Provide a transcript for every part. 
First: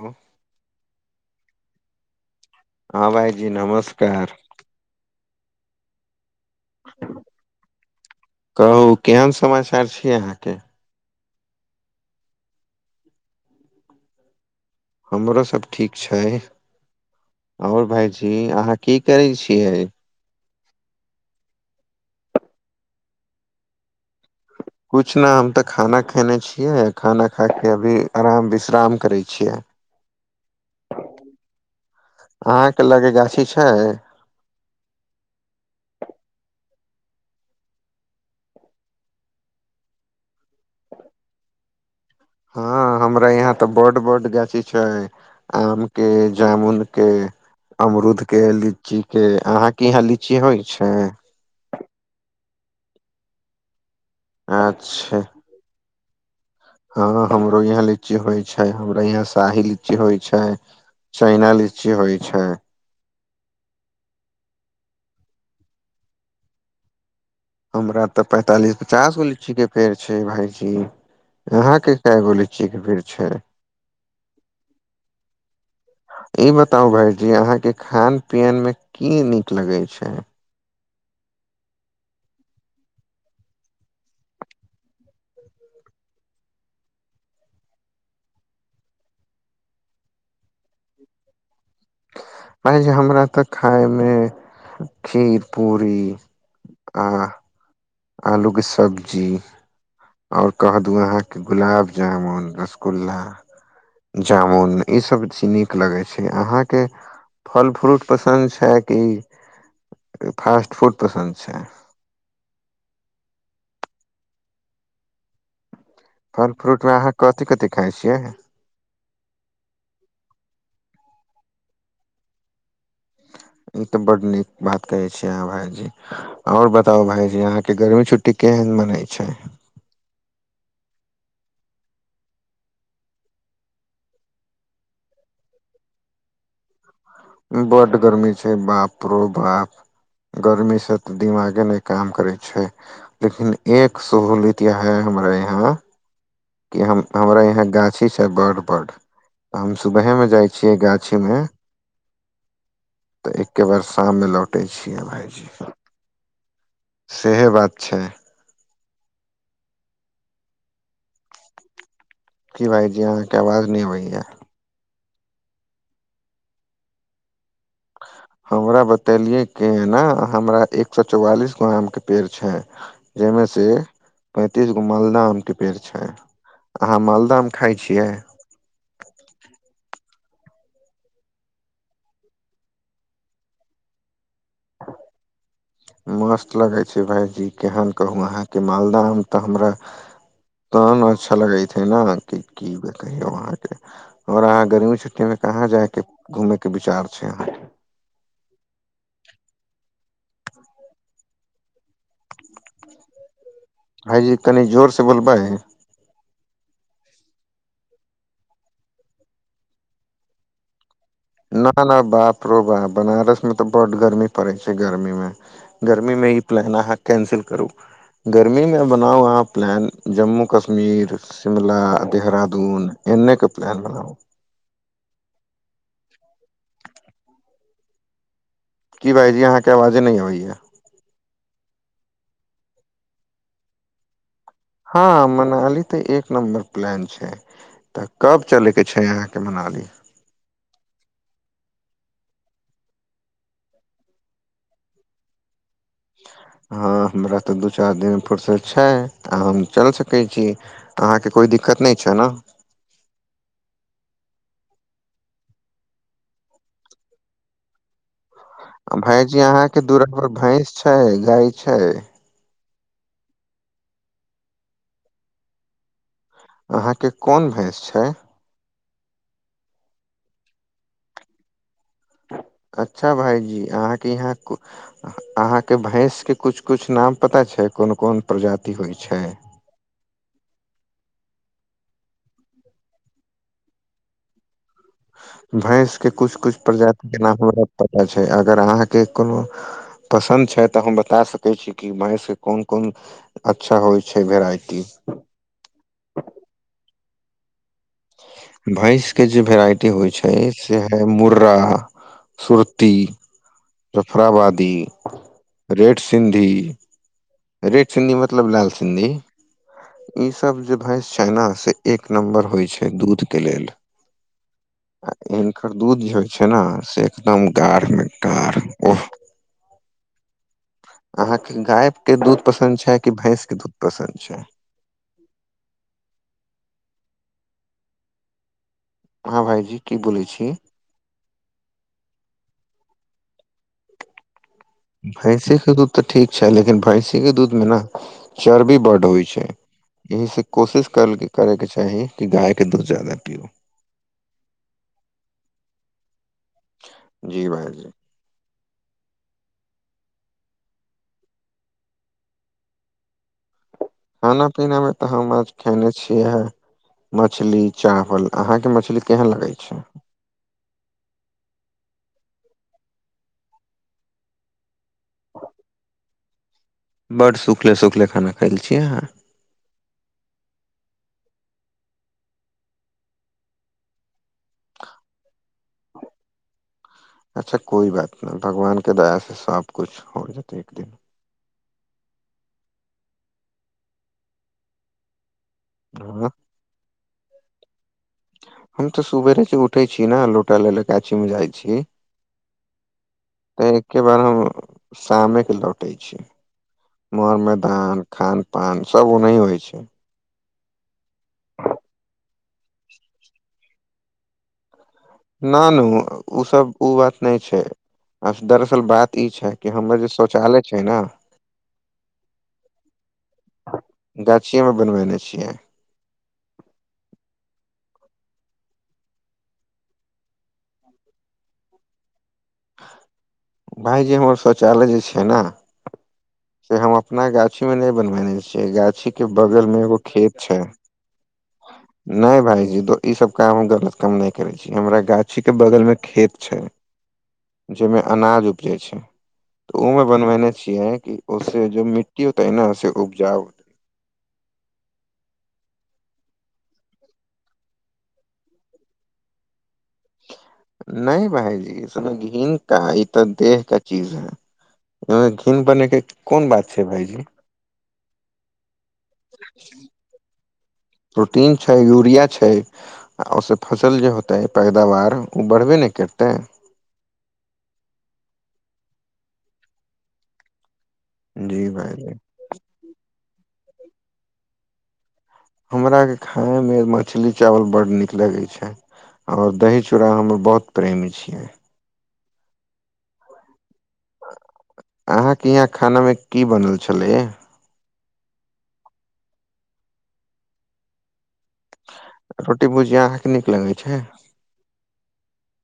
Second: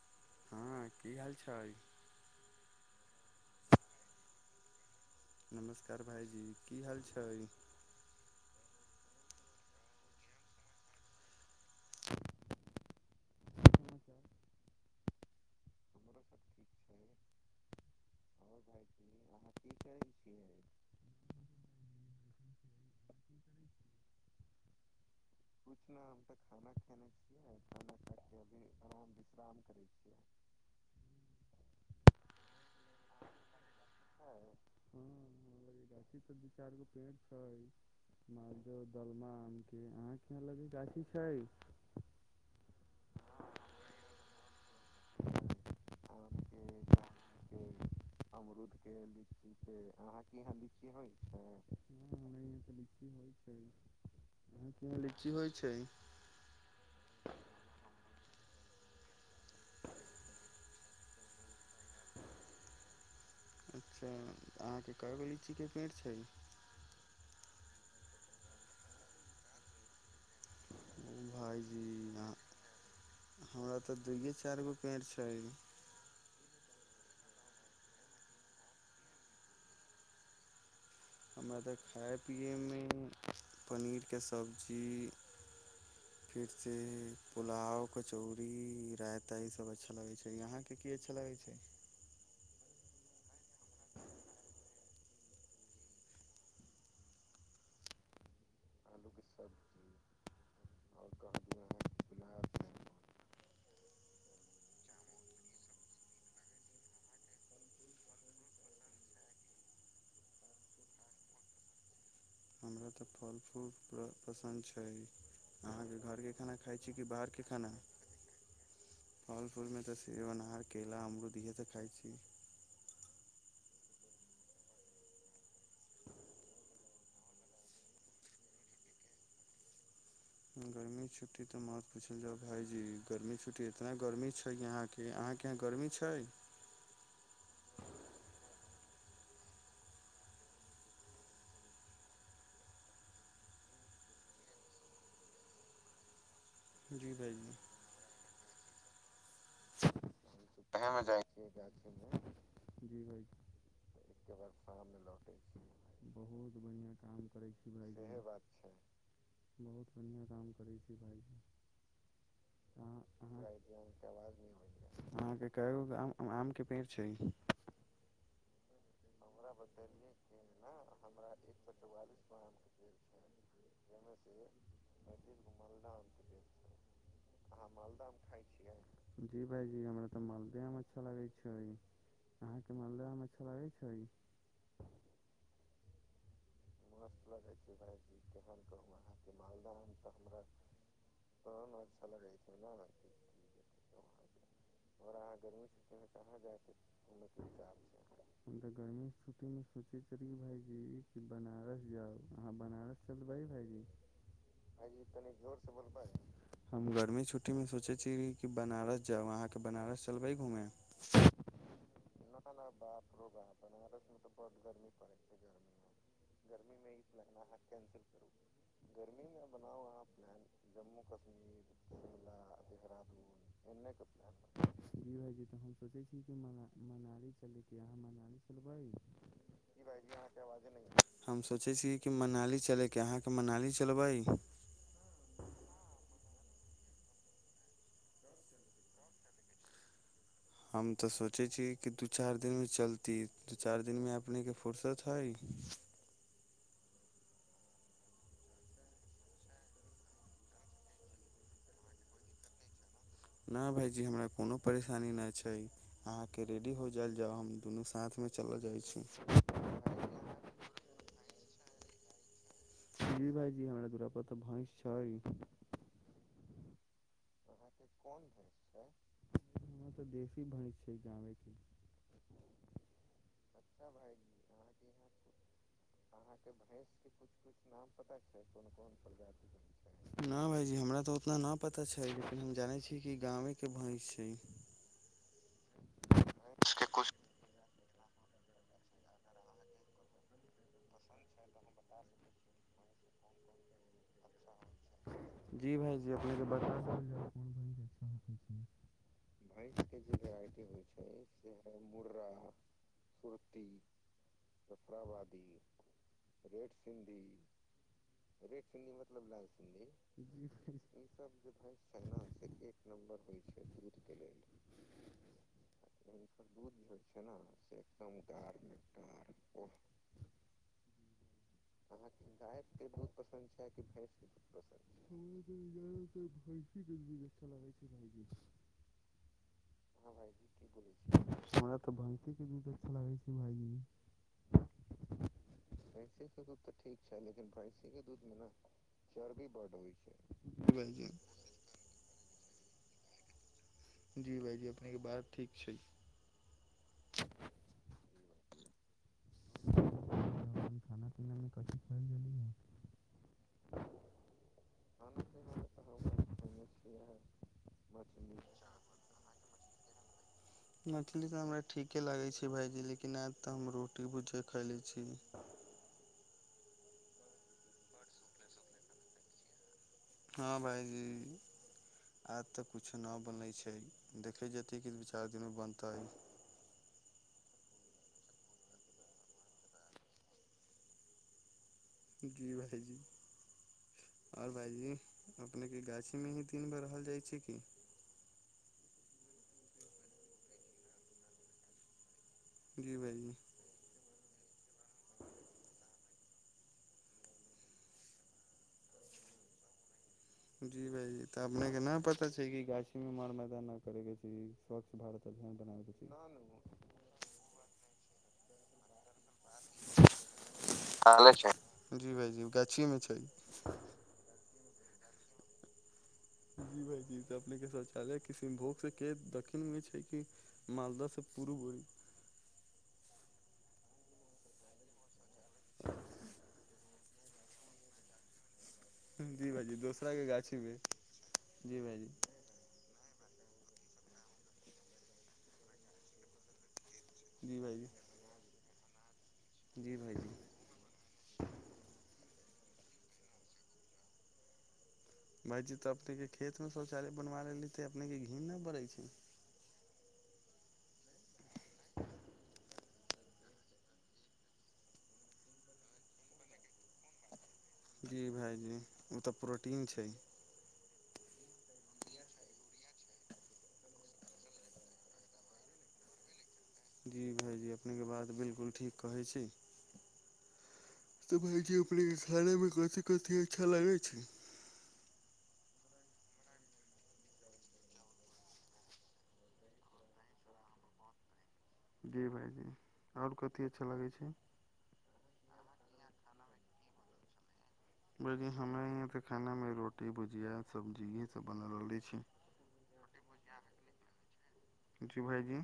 Hello हँ की हाल छै हँ भाइजी नमस्कार नमस्कार भायजी की हाल छै कहू केहन समाचार छियै अहाँके हमरो सब ठीक छै आओर भाईजी अहाँ की करै छियै किछ नहि हम तऽ खाना खेने छियै खाना खा के अभी आराम विश्राम करय छियै अहाँ के लगे गाछी छै गाछी पर दू चार गो छै मो दलमा आम के आख लगी कशी छैय हँ हमरा यहाँ तऽ बड्ड -बडु गाछी आम के जामुनक के अमरूद के लीची के अहाँके यहाँ लीची होइ छै बेसी होइ छै कि अच्छा लीची होइ छै हँ हमरो यहाँ लीची होइ छै हमरा यहाँ शाही लीची होइ छै चैना लीची होइ छै अच्छा अहाँके काय गो लीची के पेड़ छै हमरा तऽ पैंतालिस पचास गो लीची केे पेड़ भायजी ओ यहाँ भाइजी क कैय गो लीची के पेड़ छै हमरा तऽ दुइए चारि गो पेड़ छै ई बताउ भाई अहाँके खान पियनमे की नीक लगै छै हमरा तऽ खाय पिये मे पनीर के सब्जी खिचैर पुलाव कचौड़ी रायता ई सब अच्छा लगै छै अहां के की अच्छा लगे छै भ हमरा तऽ ख खीर पूरी आ आलूके सब्जी आओर कह दू अहाँके गुलाब जामुन रसगुल्ला जामुन इसभ चीज नीक लगै छै अहाँके फल फ्रूट पसन्द छै कि फास्ट फूड पसन्द छै हमरा तऽ फल फूल पसन्द छै अहाँके घरके फल खाना खाइ फ्रूटमे छी कि अहाँ बाहरके कथि खाना कथि खाइ छियै। फल फूल मे तऽ सेव अनार केला अमरूद इहे त खाइ छी। ई तऽ बड्ड नीक बात कहै छियै अहाँ भायजी आओर बताउ भायजी अहाँके गर्मी छुट्टी केहन मनै छै। गर्मी छुट्टी तऽ मत पूछल जाउ भायजी गर्मी छुट्टी इतना गर्मी छै जे अहाँके अहाँके यहाँ गर्मी छै। बड गर्मी छै बाप रो बाप गर्मी से तऽ दिमागे नहि काम करै छै लेकिन एक सहूलियत य है हमरा यहाँ कि हम जी हमरा यहाँ भाइजी गाछी छ बड्ड बडु हम सुबहे में जाइ छियै मे गाछी मे जाछी मे तऽ एके बार शाम मे ब लौटे शाम मे छियै लौ भायजी बढ़िआ काम सेहे करै छी बात छै इहे बात छै बहुत बढ़िआँ काम करै छी भायजी की भाइजी अहाँके आवाज नहि होयै अहाँ कै गो आ आम के पेड़ छै। हमरा ब एलिय केना हमरा एक सए चौवालिस गो आम के पेड़ छै जाहिमे से पैंतीस गो मालदह आम के पेड़ छै अहाँ मालदह आम खाय छियै। जी भाइजी हमरा तऽ मालदह मे अच्छा लगै छै अहाँके मालदह मे अच्छा लगै छै मस्त लगै छै भाईजी केहन कहू अहाँके मालदह आम तऽ हमरा तेहन अच्छा लगैत हे ने कि की कहियौ अहाँ के और अहाँ गर्मी छुट्टी मे कहाँ जायके घुमे के विचार छै अहाँ भाईजी है ज एक बनारस जाउ अहाँ बनारस च तऽ बहि भाई भइजी कनी जोर से बोलबै हम गर्मी छुट्टी मे सोचय छी कि बनारस जाउ अहाँके बनारस चलबै घूमे न न बाप रो बाप बनारस मे तऽ बड गर्मी पड़ै छै गर्मी मे गरमी मी मे ई प्लान अहाँ कैंसिल करू गर्मीमे ओनाहूँ अहाँ प्लान जम्मू कश्मीर शिमला देहरादुन एने के प्लान बनाबू जी भाइजी तऽ [inaudible] की भाइजी अहाँके आवाजे नै अबैया हम सोचै छी की मनाली चलैके अहाँके मनाली चलबै हँ मनाली तऽ एक नम्बर प्लान छै तऽ कब चलैयके छै अहाँके मनाली हम तऽ सोचै छियै की दू चारि दिनमे चलती दू चारि दिनमे अपनेके फुर्सत हइ हँ हमरा तऽ दू चारि दिन फुरसत छै आ हम चलि सकै छी अहाँकेँ कोइ दिक्कत नहि छै न ना भाईजी हमरा कोनो परेशानी नहि छै अहाँके रेडी हो जाएल जाउ हम दुनू साथ मे भाइजी अहाँके दूरा पर भैंस छै गाय छै जी भाइजी हमरा दुरापर तऽ भैंस छै अहाँके कोन भैंस छै हमरा तऽ देशी भैंस छै गाय अच्छा भाइजी अहाँके इहाँ भैंसके कछु कछु नाम पता छै कोन कोन प्रजाति होइ छै इतना न पता छै हम जानै छी कि गामे के भैंस छै भैंसके कुछ कुछ प्रजाति जेना हमरा पता छै अगर अहाँके कोनो पसन्द छै तऽ हम बता सकै छी कि भैंस कोन कोन अच्छा होइ छै वेराइटी जी भाइजी अपने बता [unintelligible] भैंस के जे भेराइटी होइ छै से है मुर्रा सुरती जफराबादी रेड सिन्धी रेड सिन्धी मतलब लाल सिन्धी ईसब जे होकै भैंस छै न से एक नम्बर होइ छै दूधके लेल आ हिनकर दूध जे होइ छै ने से एकदम गाढ़मे [inaudible] [unintelligible] [unintelligible] अहाँके गाय के दूध पसन्द छै कि भैंस के दूध पसन्द छै हँ भाईजी की बोलै छी हमरा तऽ भैंस के दूध अच्छा लागै हूँ भैंसी के तऽ दूध ठीक छै लेकिन भैंसी के दूध मे न चर्बी बड्ड होइ छै एहि से जी कोशिश करै भाईजी के चाही की गाय गाय के दूध जादा पीयू। जी भायजी अपने के बात ठीक छै। जी भाईजी अपन खाना पीना मे कथि खायल गेली ह खाना पीना मे ते हम आज खएने छियै मछली चावल, अहाँ के मछली केहेन लागै छै। मछली तऽ हमरा ठीके लागै छै भायजी, लेकिन आय ते हम रो टी भुजिया खाएलै छी। ह बड्ड सुखले-सुखले खाना खाएल छियै अहाँ। हाँ भायजी आय ते किछो ने बनै छै देखै जेतै कि दू-चार दिन मे बनतै। अच्छा कोई बात ने भगवान के दया से सब कुछ हो जेतै एक दिन। जी भायजी और भायजी अपने के गाछी में हँ ही दीन भर रहल जाय छै की। हम ते सुबेरे जे उठै छी ने लौटा ले ले गाछी मे जाय छी। जी भाइजी तैके बाद हम अ शामे के लौटे छी, मौर मैदान, खान पान सब उन्ही होय छै। जी भायजी त अपने के न पता छै कि गाछी मे मौर, मैदान न करे के चाही। ना नु उ सब उ बात नै छै। दरअसल बात इ छै कि हमर जे शौचालय छै ने जी भाइजी गाछीमे छै गाछी के मे बनबैने छियै। जी भायजी त अपने के शौचालय किसनभोग से के दखिण मे छै कि मालदा से पूर्व होई। भायजी हमर शौचालय जे छै ने से हम अपना गाछी में नै बनबेनै छीये, गाछी के जी बगल भाईजी मे एगो दोसरा के खेत गाछी छै, मे जी भाईजी नै भायजी दो ई सब कांहु गलत काम नै करै छी, हमरा गाछी के बगल मे खेत छै। जी जेमे भाईजी अनाज उपजै छै। तऽ उ जी मे बनबैने भाईजी छियैै की। से जो मिट्टीयो तहना से उपजाउ भायजी तबतै इहे खेतमे शौचालय बनवा लेली ते अपने के घिन्न नै बढ़े छै। नै भायजी इसमे घिन्न का ई ते देह के चीज हय, एमे घिन्न बनेके कुन बात छै भायजी। जी भायजी। ई ते प्रोटीन छै। प्रोटीन छै, यूरिया छै आ उ से फसल जे होतै पैदावार उ बढ़बे नै करतै। इ भायजी अपने के बात बिल्कुल ठीक कहै छी। तऽ जी भायजी अपने के भाईजी खाने मे कथि कथी अच्छा लागै छै। हमरा के खाय मे मछली, चावल बड्ड नीक लागै छै और दही, चूड़ा हमर बहुत प्रेमी छियै। जी भायजी और कु अ- अहाँ के इहाँ खाना मे की बनल छलै या अभी हमरा इयाँ तऽ खाना मे रोटी भुजिया सब्जी ईहए सब बनल रहले छी रोटी भूजिया अहाँके नीक लगै छै जी भायजी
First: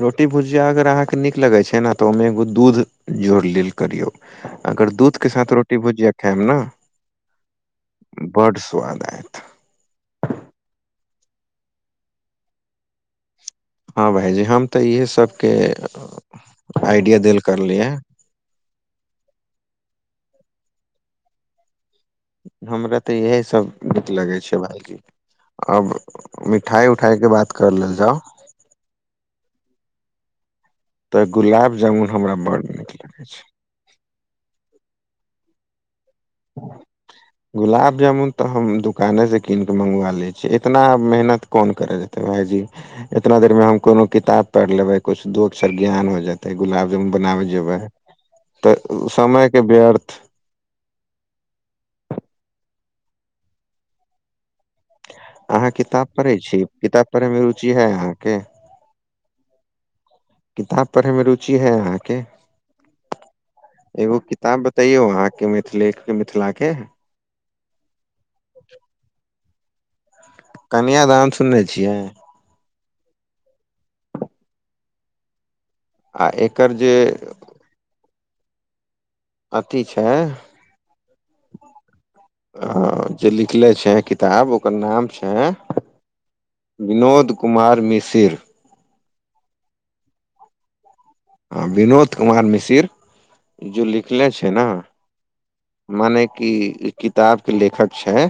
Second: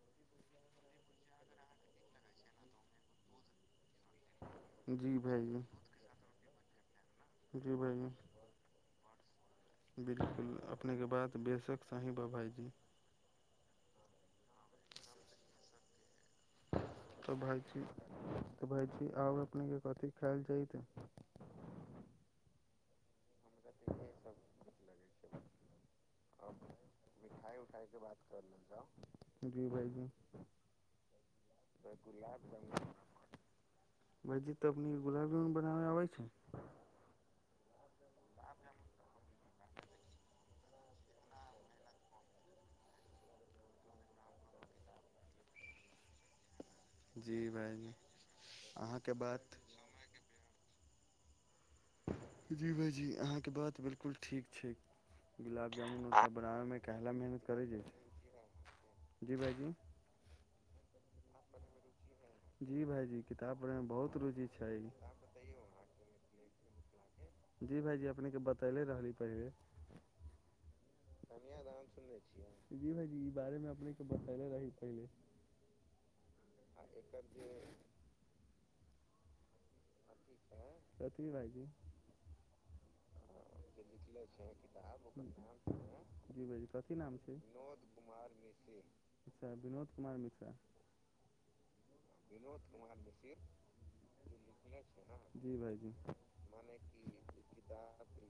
रोटी भुजिया अगर अहाँके नीक लगै छै ने तऽ ओहिमे एगो दूध जोड़ लेल करियौ अगर जी दूधके साथ भाइजी रोटी भुजिया खाएब ने जी भाइजी बड स्वाद ऐत बिल्कुल अपने के बात बेसक सही बा भाईजी। हां भायजी हम तऽ इहे सबके आइडिया तऽ देल भायजी करलियै तऽ भायजी आब अपने के कथी खायल जयते हमरा तऽ इहे सब नीक लगै छै भायजी अब मिठाइ उठाइके बात कर लेल जाउ जी भाइजी तऽ गुलाब जामुन हमरा बड़ नीक लगै छै भाइजी तऽ अपने के गुलाब जामुन बनाबे आबै छै गुलाब जामुन तऽ हम दुकाने से कीन के मंगवा लै छीयै इतना मेहनत कोन करय जेतै भायजी इतना देर मे हम कोनो किताब पैढ़ लेबै कुछ दु अक्षर ज्ञान होय जेत तऽ गुलाब जामुन जी बनाबे जेबै भाइजी तऽ उ अहाँके समय बात के व्यर्थ जी भाइजी अहाँके बात बिल्कुल ठीक अहाँ किताब पढ़ै छी किताब पढ़े मे रुचि है अहाँके [unintelligible] किताब पढ़े मे रुचि है अहाँ के जी भाइजी किताब पढ़ैमे बहुत एगो रुचि किताब छै बतैयौ अहाँके मिथिले मिथिला के जी भाइजी अपने के बतैले रहली पहिले कन्यादान सुनने छियै जी भायजी ई बारेमे अपने के बतैले रही पहिले आ एकर जे अथी छै कथी भायजी ह छै कथी नाम विनोद छै [unintelligible] कुमार मिसिर अच्छा विनोद कुमार मिश्रा हँ विनोद कुमार मिशिर जो लिखले छै ने जी भाइजी मने कि ई किताब के लेखक छै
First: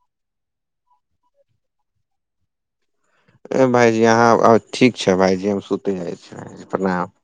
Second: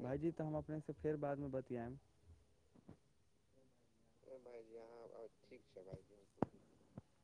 भाइजी तऽ हम अपने से फेर बाद मे बत [unintelligible] ए भाइजी अहाँ अ-ठीक छै भाइजी हम सुते जाइ छी भाइजी प्रणाम